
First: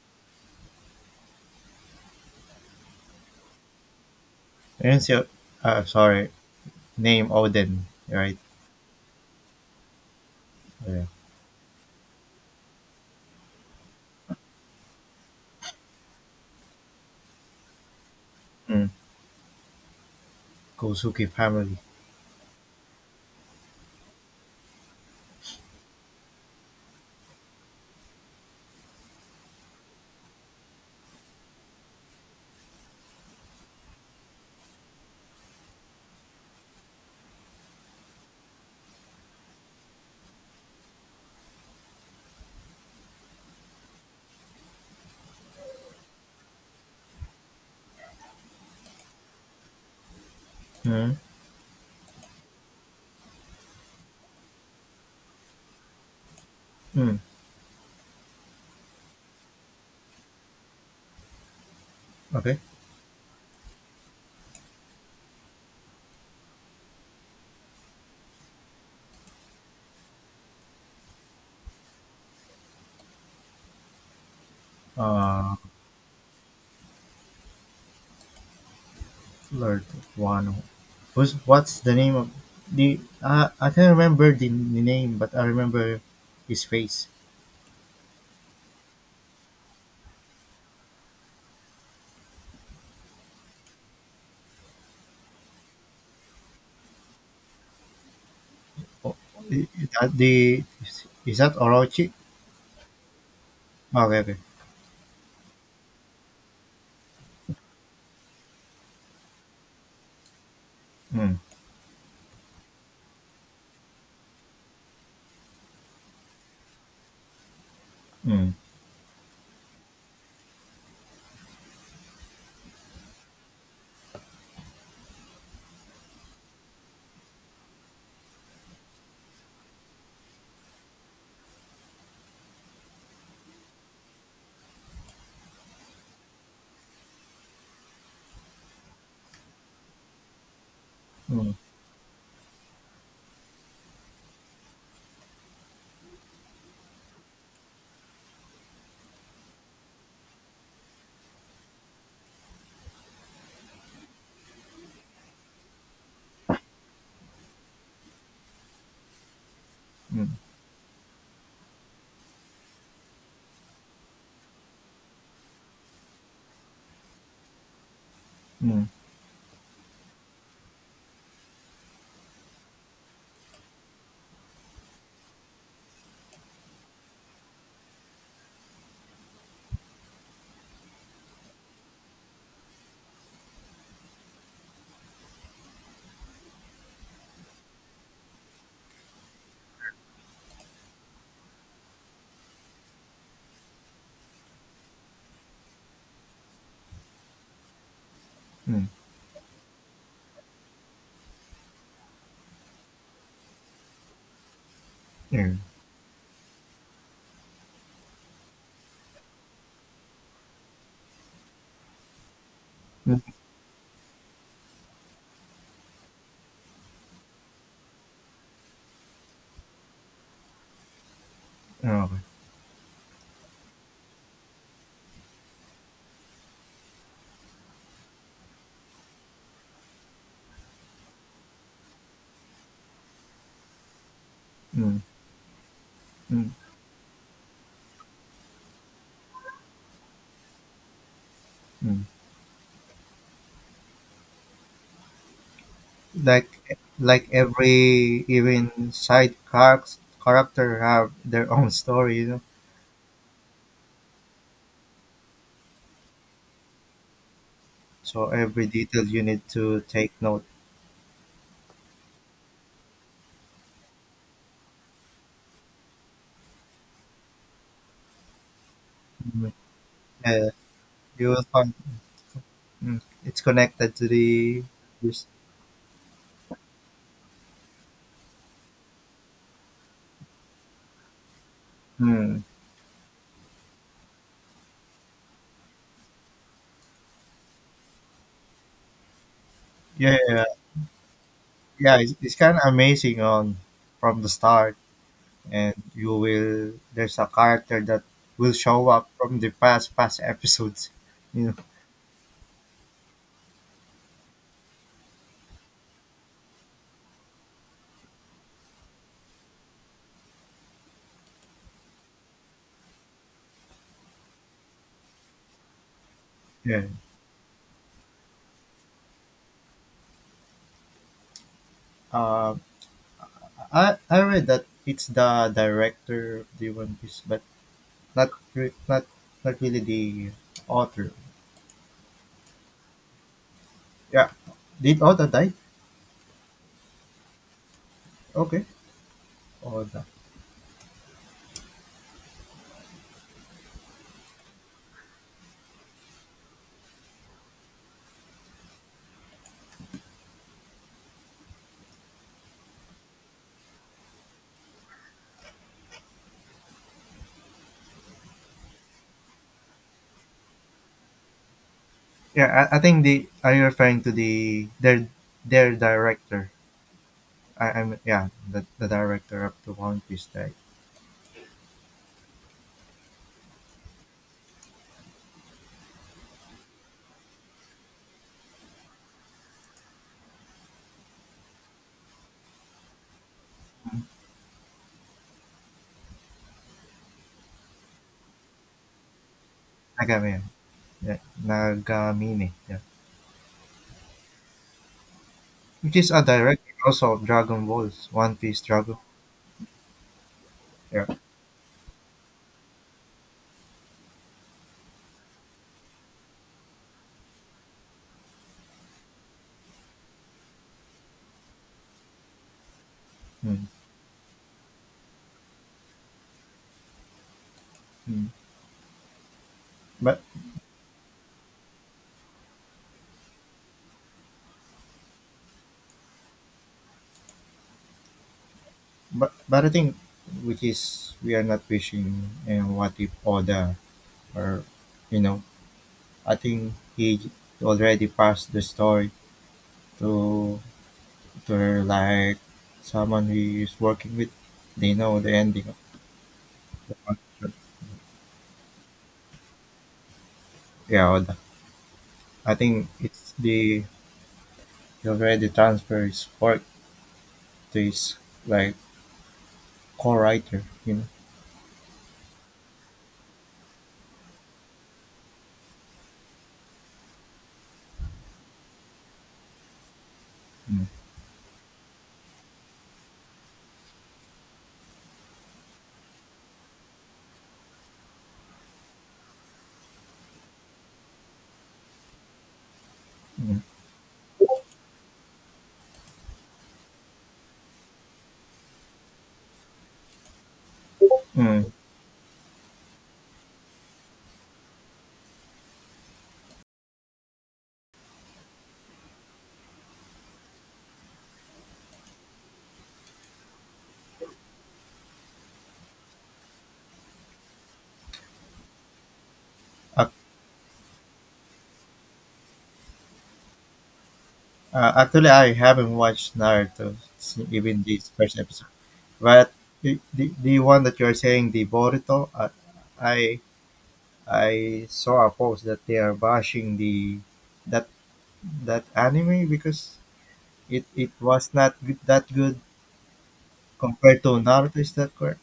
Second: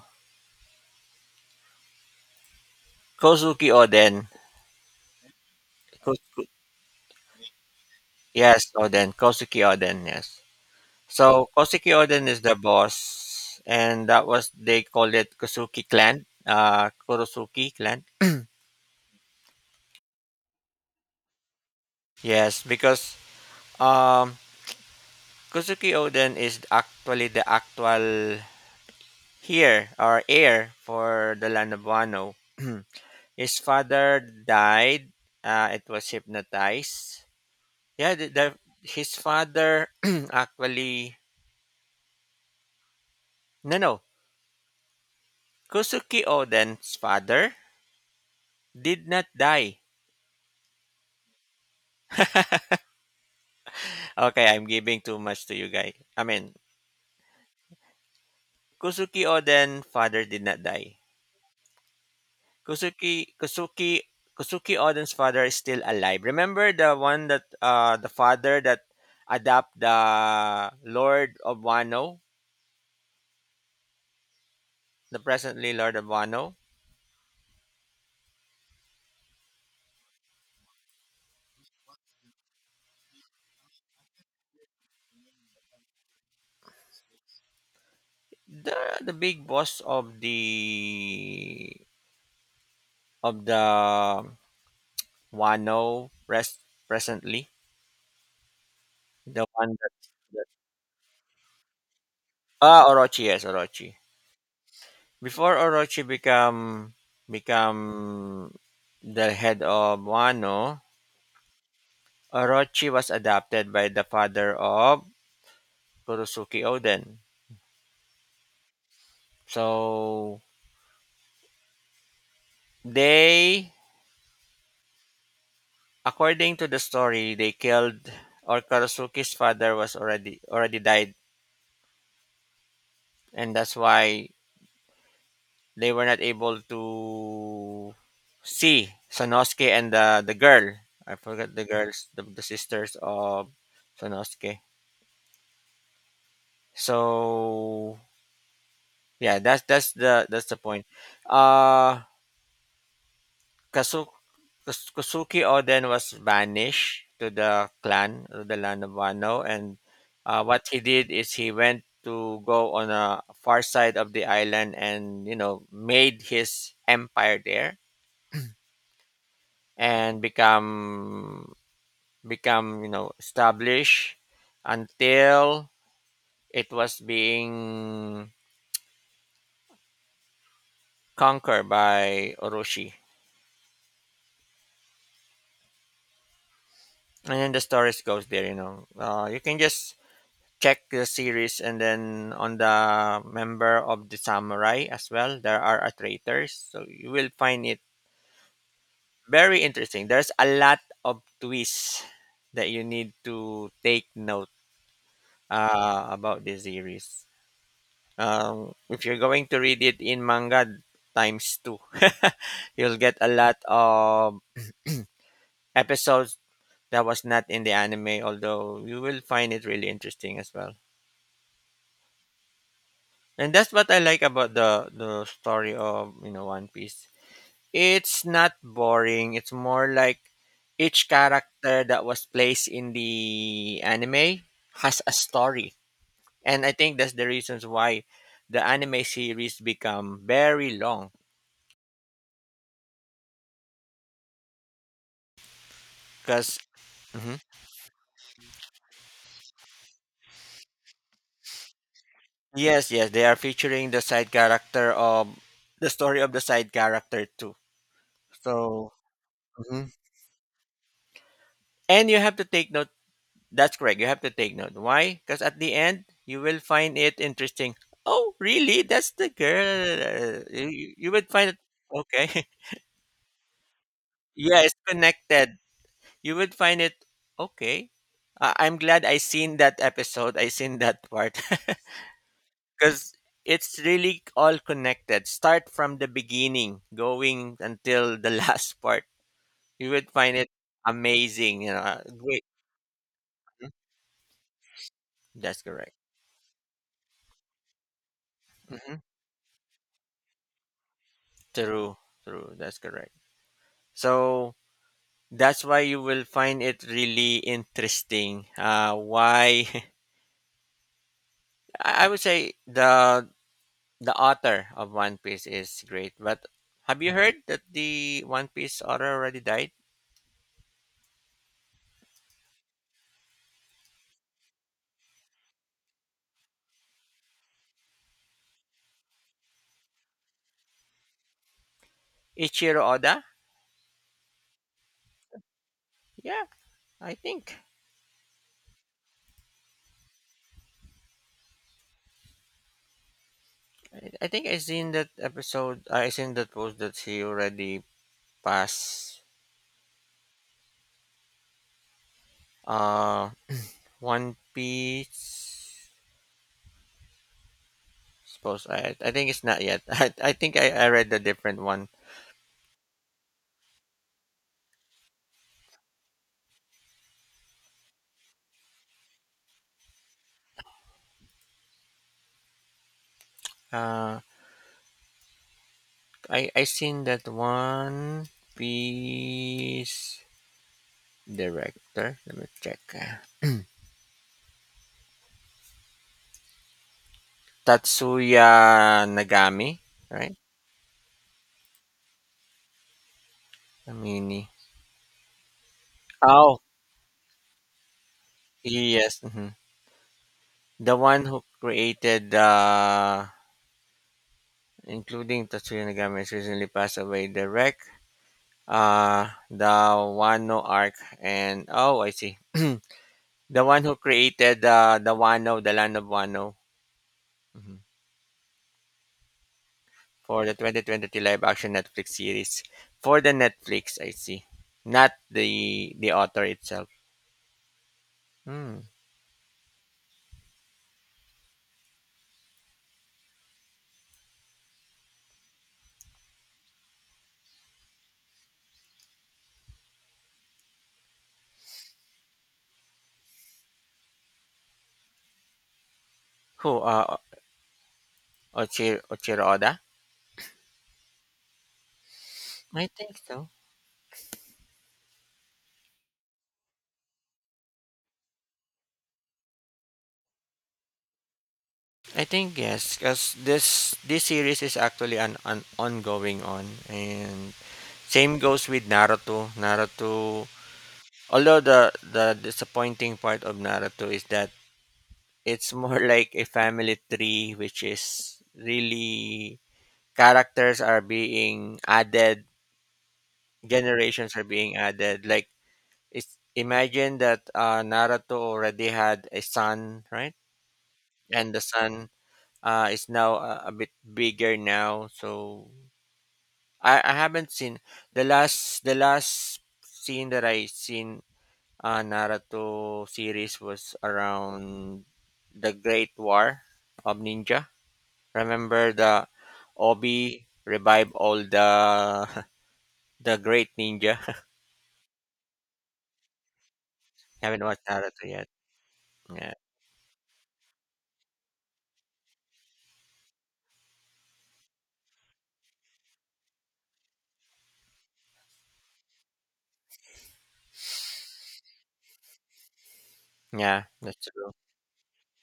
S1: Kozuki Oden.
S2: I didn't see. Sorry,
S1: Ko-
S2: name Odin, right?
S1: yes, Oden. Kozuki Oden. Yes.
S2: Yeah.
S1: So Kosuke Oden is their boss, and that was they called it Kosuke Clan, Kurosuke Clan.
S2: Mm, Kosuke family.
S1: Yes, because um, Kosuke Oden is actually the actual heir or heir for the land of Wano. His father died. It was hypnotized. Yeah, his father actually no, Kosuke Oden's father did not die.
S2: Mm,
S1: Okay, I'm giving too much to you guys. I mean,
S2: mm,
S1: Kusuki Oden father did not die.
S2: okay.
S1: Kusuki Kusuki Kusuki Oden's father is still alive. Remember the one that the father that adopt the Lord of Wano, the
S2: Uh,
S1: presently Lord of Wano,
S2: Lord Wano. Who's what's the name of the? I can't remember the name, but I remember his face.
S1: the the big boss of the Wano rest presently,
S2: Oh,
S1: the one that,
S2: I- that
S1: that
S2: the is that Orochi?
S1: ah Orochi yes Orochi.
S2: Ah, okay, okay.
S1: Before Orochi become the head of Wano,
S2: Mm,
S1: Orochi was adopted by the father of Kurosuke Oden.
S2: mm,
S1: So they, according to the story, they killed or Kurosuke's father was already died, and that's why they were not able to see Sanosuke and the girl. I
S2: mm,
S1: forgot the girls, the sisters of Sanosuke. So yeah, that's the point. Uh, Kasu- Kasuki Oden was banished to the clan, to the land of Wano, and
S2: mm,
S1: what he did is he went to go on a far side of the island, and you know made his empire there
S2: mm,
S1: and become you know established until it was being conquered by Orochi. And then the storage goes there, you know, you can just check the series, and then on the member of the samurai as well there are a traitors, so you will find it
S2: mm,
S1: very interesting. There's a lot of twists that you need to take note
S2: mm,
S1: about the series. If you're going to read it in manga times two, you'll get a lot of episodes that was not in the anime, although you will find it really interesting as well.
S2: mm, okay.
S1: And that's what I like about the story of you know One Piece. It's not boring. It's more like each character that was placed in the anime has
S2: Mm,
S1: a story,
S2: mm,
S1: and I think that's the reasons why the anime series become very long.
S2: mm.
S1: Because
S2: Like like every even side character have their own story, you know.
S1: yes, yes, they are featuring the side character of the story of the side character too.
S2: So every
S1: So.
S2: detail you need to
S1: Mhm.
S2: take note.
S1: And you have to take note. That's correct. You have to take note. Why? Because at the end, you will find it interesting. Oh, really? That's the
S2: Mm.
S1: girl.
S2: Yeah,
S1: You would
S2: you will
S1: find it
S2: find.
S1: okay.
S2: Mm, it's connected to
S1: Yeah,
S2: the
S1: it's
S2: this.
S1: connected. You would find it okay. I'm glad I seen that episode. I seen that part.
S2: Mm,
S1: Because it's really all connected. Start from the beginning, going until the last part. You would
S2: yeah,
S1: find
S2: yeah, yeah.
S1: it amazing. You know,
S2: Yeah, it's
S1: great.
S2: kind of amazing on
S1: Hmm,
S2: from the start,
S1: that's
S2: and
S1: correct.
S2: you will there's a character that will show
S1: Hmm.
S2: up from the past episodes, you know.
S1: True, true. That's correct. So that's why you will find it really interesting why I would say the author of one piece is great, but
S2: Yeah.
S1: have you heard that the one piece author already died?
S2: Um, I read that it's the director of the One Piece, but not re- not not really the author.
S1: Ichiro Oda.
S2: Yeah, did Oda die?
S1: Yeah, i think
S2: Okay, Oda.
S1: I think I seen that episode, I seen that post that he already passed. Uh, one piece suppose I think it's not yet. I think I read the different one.
S2: Yeah, I think, the are you referring to the their director? I, I'm Yeah, the director of the One Piece, right?
S1: Uh, I seen that one piece director. Let me check. Ah. Tatsuya Nagami,
S2: Nagami,
S1: right?
S2: yeah, Nagamine, yeah,
S1: Amini.
S2: which is a
S1: Oh,
S2: director also of Dragon Balls, One Piece, Dragon,
S1: yes. Mhm. The
S2: yeah,
S1: one who created including Tatsuya Nagami has recently passed away. Direct the Wano arc and oh I see. The
S2: mm,
S1: one who created the Wano, the land of Wano. Mhm.
S2: mm. but
S1: For the 2023 live action Netflix series. For the Netflix, I see. Not the author itself. Hmm.
S2: but I think, which is we are not wishing and what if Oda or, you know, I think he already passed the story to like someone he is working with. They know the ending of
S1: Who?
S2: the contract.
S1: Ochiro Oda?
S2: Yeah, Oda. I
S1: I
S2: think
S1: think
S2: it's
S1: so.
S2: the he already transferred his work to his like co-writer, you know.
S1: I think yes, because this series is actually an ongoing on, and same goes with Naruto. Naruto,
S2: Mm,
S1: although the disappointing part of Naruto is that it's more like a family tree, which is really characters are being added,
S2: mm,
S1: generations are being added. Like, it's, imagine that Naruto already had a son, right? And the
S2: mm.
S1: son is now a bit bigger now. So I haven't seen the last scene that I seen. Naruto series was around the Great War of Ninja. Remember the
S2: Ac-
S1: Obi revive all the the great ninja.
S2: Actually, I haven't watched Naruto
S1: Haven't
S2: even
S1: watched
S2: this
S1: Naruto
S2: first
S1: yet.
S2: episode. But
S1: Yeah.
S2: the one that you are saying, the Boruto, I I saw a post that they are bashing the that that anime because it was not good, that good
S1: Yeah, that's
S2: compared to
S1: true.
S2: Naruto. Is that correct?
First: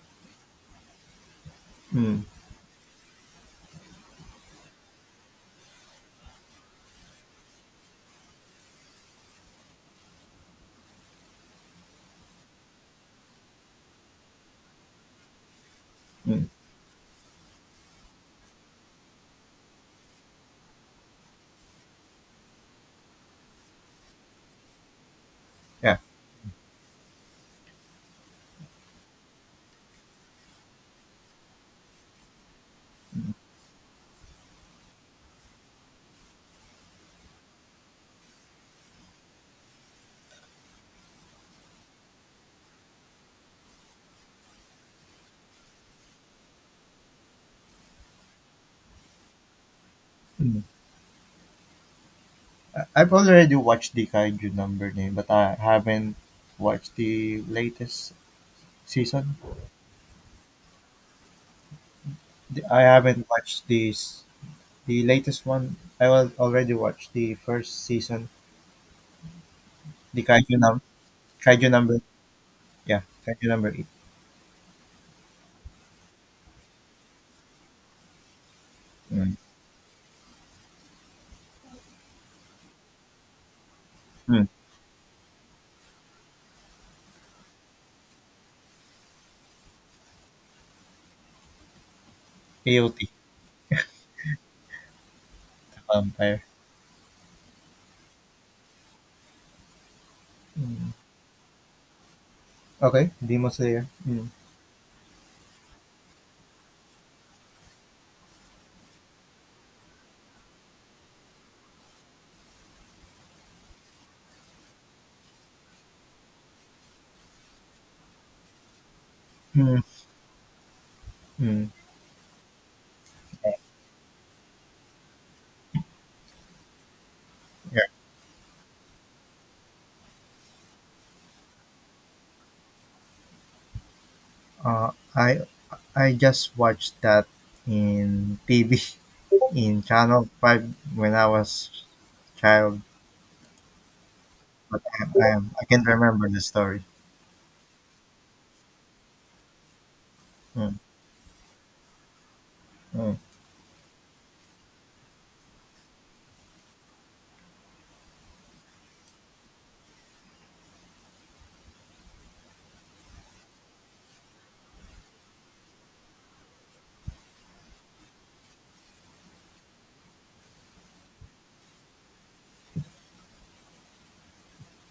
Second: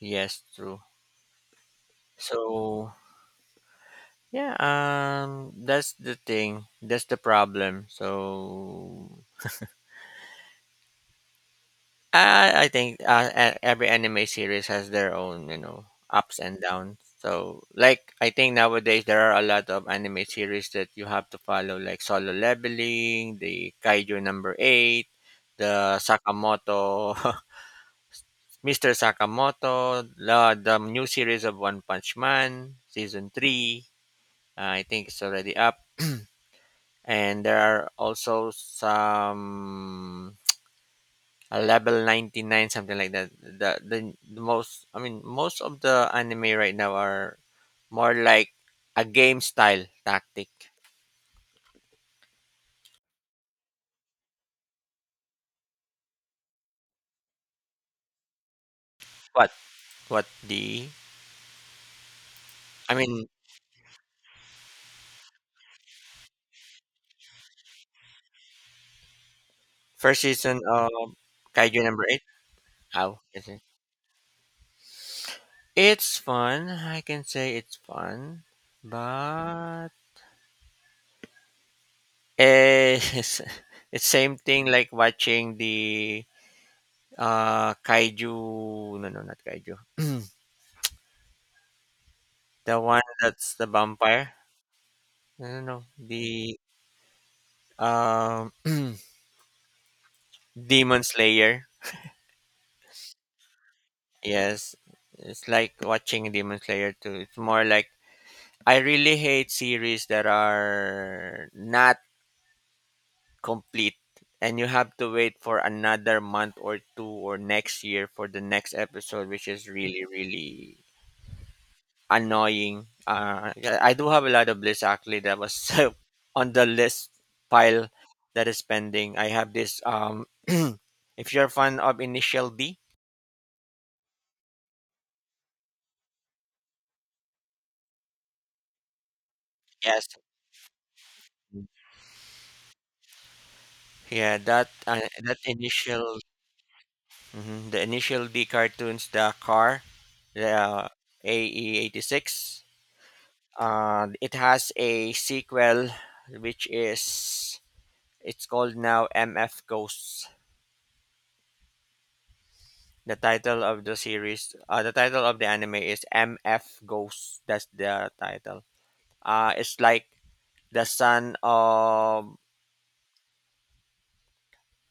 S1: Yes, true.
S2: Mm,
S1: So yeah, that's the thing. That's the problem. So I think every anime series has their own you know ups
S2: mm,
S1: and downs. So like I think nowadays there are a lot of anime series that you have to follow, like Solo Leveling, the Kaiju Number Eight, the
S2: yeah.
S1: Sakamoto, Mister Sakamoto, the new series of One Punch Man season three. I think it's already up. And there are also some a level 99 something like that. The most, most of the anime right now are more like a game style tactic.
S2: I've already watched the Kaiju number name, but I haven't watched the latest season.
S1: What what the
S2: I
S1: I mean
S2: haven't watched this the latest one. I already watched the first season,
S1: First
S2: the Kaiju
S1: season
S2: num
S1: of
S2: Kaiju
S1: kaiju
S2: number
S1: number 8.
S2: yeah,
S1: How is
S2: Kaiju
S1: it?
S2: number eight.
S1: It's fun, I can say it's fun,
S2: Mm.
S1: but eh, it's same
S2: Mm.
S1: thing like watching the kaiju, no, not kaiju. The
S2: AOT
S1: one that's the vampire. I don't know.
S2: Vampire.
S1: The um
S2: Mm.
S1: Demon Slayer.
S2: Okay, Demon Slayer. Mm.
S1: Yes. It's like watching Demon Slayer too. It's more like I really hate series that are not complete, and you have to wait for another month or two or next year for the next episode, which is
S2: Mm.
S1: really really
S2: Mm.
S1: annoying. Yeah, I do have a lot of lists actually that was on the list
S2: Yeah.
S1: pile that is pending. I have this. If you're a fan of Initial D,
S2: Uh, I I just watched that in TV in
S1: yes,
S2: Channel 5 when I was child.
S1: yeah, that
S2: But I can not
S1: initial
S2: remember the story.
S1: mhm, the initial D cartoons, the car,
S2: Mm,
S1: the AE 86.
S2: mm.
S1: It has a sequel, which is it's called now MF Ghosts. The title of the series, the title of the anime is MF Ghost. That's the title. It's like the son of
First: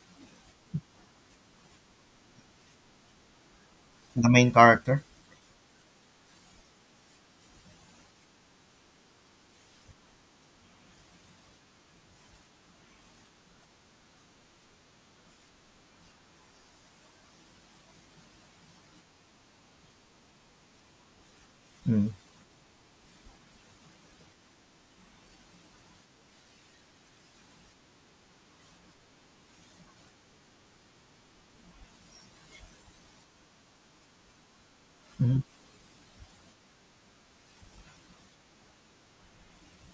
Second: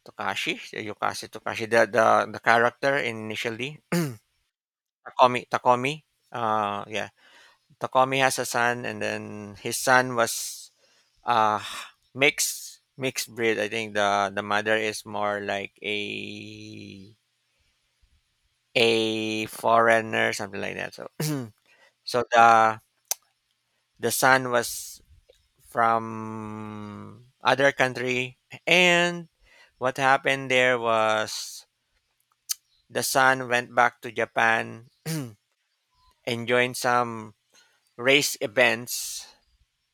S1: Takashi, Yukashi Takashi, the character initially,
S2: The main character.
S1: Takomi. Takomi. Yeah. Takomi has a son, and then his son was uh, mixed breed. I think the mother is more like a foreigner, something like that. So
S2: Mm,
S1: so the son was from other country, and what happened there was the son went back to japan
S2: mm,
S1: and joined some race events,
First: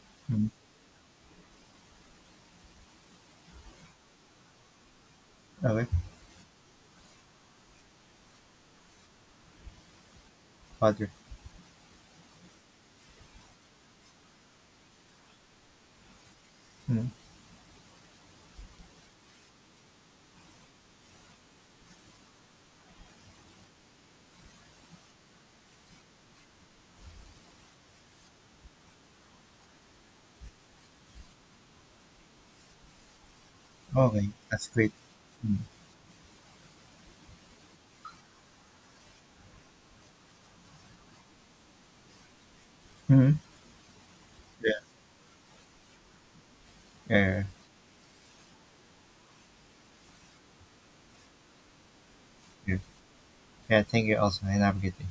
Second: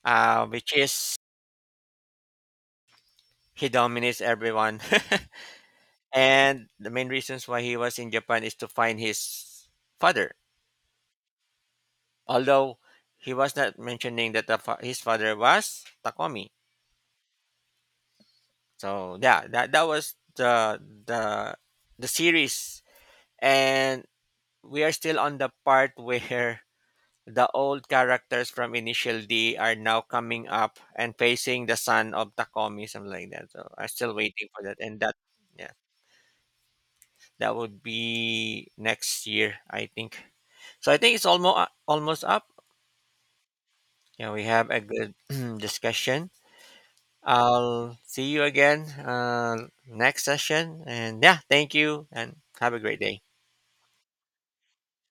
S2: mm.
S1: which is he dominates everyone.
S2: Okay,
S1: And the main reasons why he was in japan is to find his father,
S2: father.
S1: although he was not mentioning that his father was Takomi.
S2: Mm.
S1: So yeah, that was the the series. And we are still on the part where the old characters from Initial D are now coming up and facing the son of Takomi, something like that. So I'm still
S2: Okay,
S1: waiting for
S2: that's
S1: that.
S2: great.
S1: And that,
S2: Mm.
S1: yeah, that would be next year, I think. So I think it's almost almost up.
S2: Mm.
S1: Yeah, we have
S2: Yeah.
S1: a good discussion.
S2: Yeah, yeah,
S1: I'll see you again next session. And yeah, thank you and have
S2: yeah.
S1: a great day.
S2: Yeah, thank you also, and have a good day.